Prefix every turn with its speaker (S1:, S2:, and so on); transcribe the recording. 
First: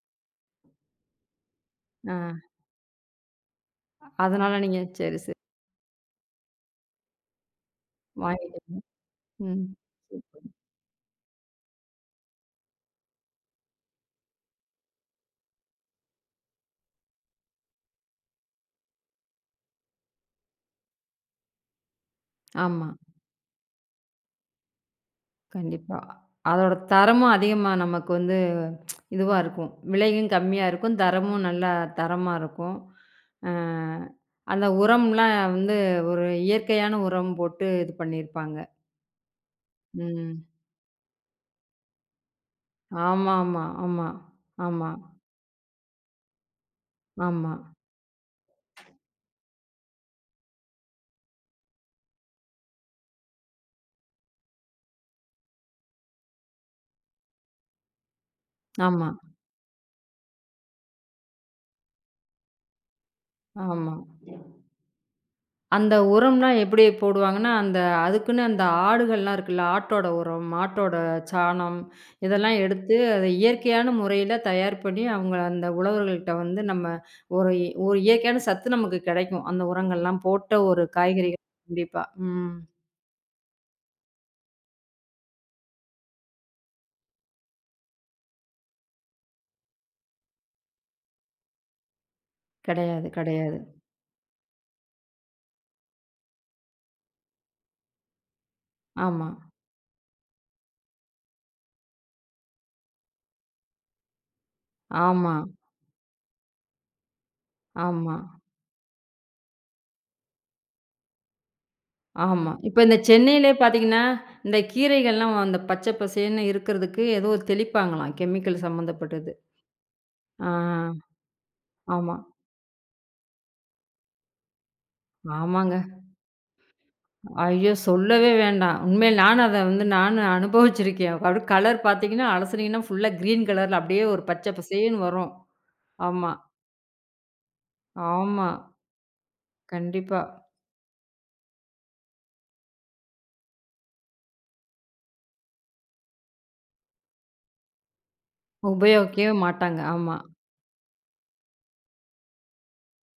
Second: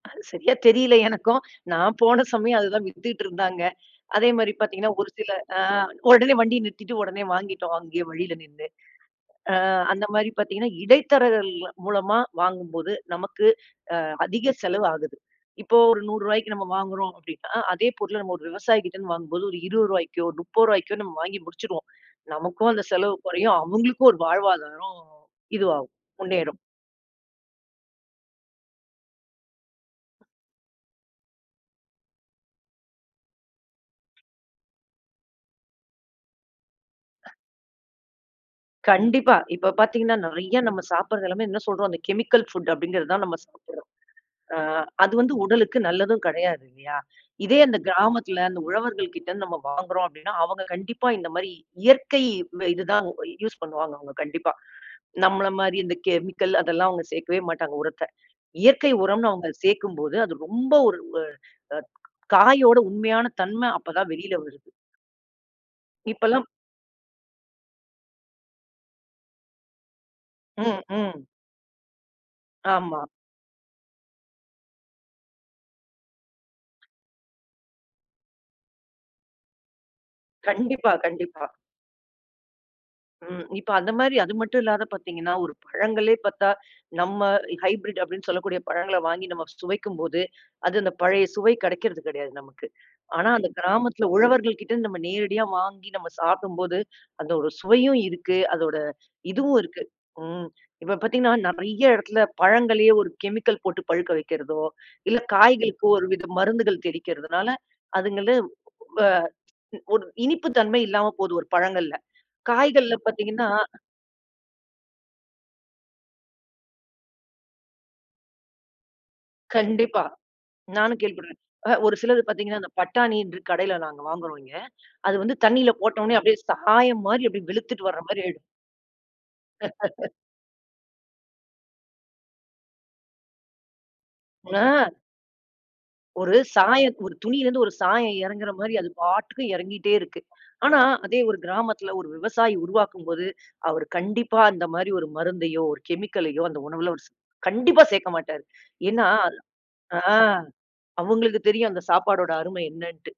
S1: அது சரியா தெரியல எனக்கும். நான் போன
S2: ம்.
S1: சமயம் அது தான் வித்துட்டு இருந்தாங்க. அதே மாரி
S2: அதனால, நீங்க
S1: பாத்தீங்கன்னா ஒரு
S2: சேரி,
S1: சில
S2: சேரி.
S1: அ ஒடனே வண்டிய நிறுத்திட்டு ஒடனே வாங்கிட்டோம் அங்கயே வழியில நின்னு.
S2: வாங்கிட்டீங்க. ம்,
S1: அ அந்த
S2: சேரி,
S1: மாரி
S2: சேரி.
S1: பாத்தீங்கன்னா இடைத்தரகள் மூலமா வாங்கும்போது நமக்கு அ அதிக செலவு ஆகுது. இப்போ ஒரு ரூ.100க்கு நம்ம வாங்குறோம் அப்டினா அதே பொருள நம்ம ஒரு விவசாயி கிட்ட இருந்து வாங்கும்போது ஒரு ரூ.20க்கோ, ரூ.30க்கோ நம்ம வாங்கி முடிச்சிருவோம். நமக்கும் அந்த
S2: ஆமா.
S1: செலவு குறையும். அவுங்களுக்கும் ஒரு வாழ்வாதாரம் இது ஆகும்.
S2: கண்டிப்பா.
S1: முன்னேறும்.
S2: அதோட தரமும் அதிகமா நமக்கு வந்து இதுவா இருக்கும். விலையும் கம்மியா இருக்கும். தரமும் நல்லா தரமா இருக்கும். அ அந்த உரம்லாம் வந்து ஒரு இயற்கையான உரம் போட்டு இது பண்ணிருப்பாங்க.
S1: கண்டிப்பா. இப்ப பாத்தீங்கன்னா
S2: ம்.
S1: நெறையா நம்ம சாப்பிடுறது எல்லாமே என்ன சொல்றோம் அந்த கெமிக்கல் ஃபுட் அப்படிங்கறத தான்
S2: ஆமா,
S1: நம்ம
S2: ஆமா,
S1: சாப்பிடறோம்.
S2: ஆமா,
S1: அ,
S2: ஆமா.
S1: அது வந்து உடலுக்கும் நல்லதும் கிடையாது இல்லையா?
S2: ஆமா.
S1: இதே அந்த கிராமத்துல அந்த உழவர்கள்கிட்ட இருந்து நம்ம வாங்குறோம் அப்படின்னா அவங்க கண்டிப்பா இந்த மாதிரி இயற்கை ம இது தான் யூஸ் பண்ணுவாங்க அவங்க கண்டிப்பா. நம்மள மாரி இந்த கெமிக்கல் அதெல்லாம் அவங்க சேர்க்கவே மாட்டாங்க உரத்த. இயற்கை
S2: ஆமா.
S1: உரம்னு அவங்க சேக்கும்போது அது ரொம்ப ஒரு ஒ அ காயோட உண்மையான தன்ம அப்ப
S2: ஆமா,
S1: தான் வெளியில வருது.
S2: அந்த
S1: இப்பல்லாம்
S2: உரம்லாம் எப்டி போடுவாங்கன்னா, அந்த அதுக்குன்னு அந்த ஆடுகள்லாம் இருக்குல்ல, ஆட்டோட உரம்,
S1: ம்,
S2: மாட்டோட
S1: ம்.
S2: சாணம் இதெல்லாம் எடுத்து,
S1: ஆமா.
S2: அத இயற்கையான முறையில தயார் பண்ணி அவங்க அந்த உழவர்கள்கிட்ட வந்து நம்ம ஒரு ஒரு இயற்கையான சத்து நமக்குக் கெடைக்கும். அந்த உரங்கள் எல்லாம் போட்ட ஒரு
S1: கண்டிப்பா,
S2: காய்கறி
S1: கண்டிப்பா.
S2: கண்டிப்பா, ம்.
S1: ம். இப்ப அந்த மாரி அது மட்டும் இல்லாத பார்த்தீங்கன்னா ஒரு பழங்களே பார்த்தா, நம்ம ஹைபிரிட் அப்படின்னு சொல்லக்கூடிய பழங்கள வாங்கி நம்ம சுவைக்கும்போது, அது அந்த பழைய சுவை கிடைக்கிறது கெடையாது நமக்கு.
S2: கடையாது,
S1: ஆனா
S2: கடையாது.
S1: அந்தக் கிராமத்துல உழவர்கள்கிட்டருந்து நம்ம நேரடியா வாங்கி நம்ம சாப்பிடும்போது, அந்த ஒரு சுவையும் இருக்கு. அதோட
S2: ஆமா.
S1: இதுவும் இருக்கு. ம், இப்ப பாத்தீங்கன்னா நெறையா இடத்துல பழங்களையே ஒரு கெமிக்கல் போட்டுப் பழுக்க வைக்கிறதோ, இல்ல
S2: ஆமா.
S1: காய்களுக்கு ஒருவித மருந்துகள் தெளிக்கிறதுனால
S2: ஆமா.
S1: அதுங்களும், அ ம் ஒரு இனிப்பு தன்மை இல்லாம போகுது. ஒரு பழங்கள்ல,
S2: ஆமா, இப்ப
S1: காய்கள்ல
S2: இந்த
S1: பாத்தீங்கன்னா
S2: சென்னையிலே பார்த்தீங்கன்னா, இந்தக் கீரைகள்லாம் அந்த பச்சை பசேல்னு இருக்கிறதுக்கு ஏதோ தெளிப்பாங்களாம் கெமிக்கல் சம்பந்தப்பட்டது.
S1: கண்டிப்பா.
S2: அ
S1: நானும் கேள்விபட்டுருக்கேன் அ, ஒரு
S2: ஆமா.
S1: சிலது பாத்தீங்கன்னா இந்த பட்டாணின்று கடைல நாங்க வாங்குவோம் இங்க. அது வந்து தண்ணியில
S2: ஆமாங்க.
S1: போட்டவுடனே அப்படியே சாயம் மாரி அப்படி
S2: ஐயோ!
S1: வெளுத்துட்டு வர்ற மாரி
S2: சொல்லவே
S1: ஆயிடும்.
S2: வேண்டாம். உண்மையிலே நானும் அத வந்து நானு அனுபவிச்சிருக்கேன். அது கலர் பார்த்தீங்கன்னா அலசினீங்கன்னா ஃபுள்ளா கிறீன் கலர்ல அப்படியே ஒரு பச்சை
S1: ஆ.
S2: பசேல்னு வரும். ஆமா,
S1: ஒரு சாயம் ஒரு துணியிலிருந்து ஒரு சாயம்
S2: ஆமா,
S1: எறங்குற மாரி அது பாட்டுக்கு எறங்கிட்டே
S2: கண்டிப்பா.
S1: இருக்கு. ஆனா அதே ஒரு கிராமத்துல ஒரு விவசாயி உருவாக்கும்போது, அவர் கண்டிப்பா அந்த மாரி ஒரு மருந்தையோ, ஒரு கெமிக்கலயோ அந்த உணவுல கண்டிப்பா சேர்க்க மாட்டாரு. ஏன்னா
S2: உபயோகிக்கவே மாட்டாங்க.
S1: ஆ.
S2: ஆமா.
S1: அவுங்களுக்கு தெரியும் அந்த சாப்பாடோட அருமை என்னன்ட்டு.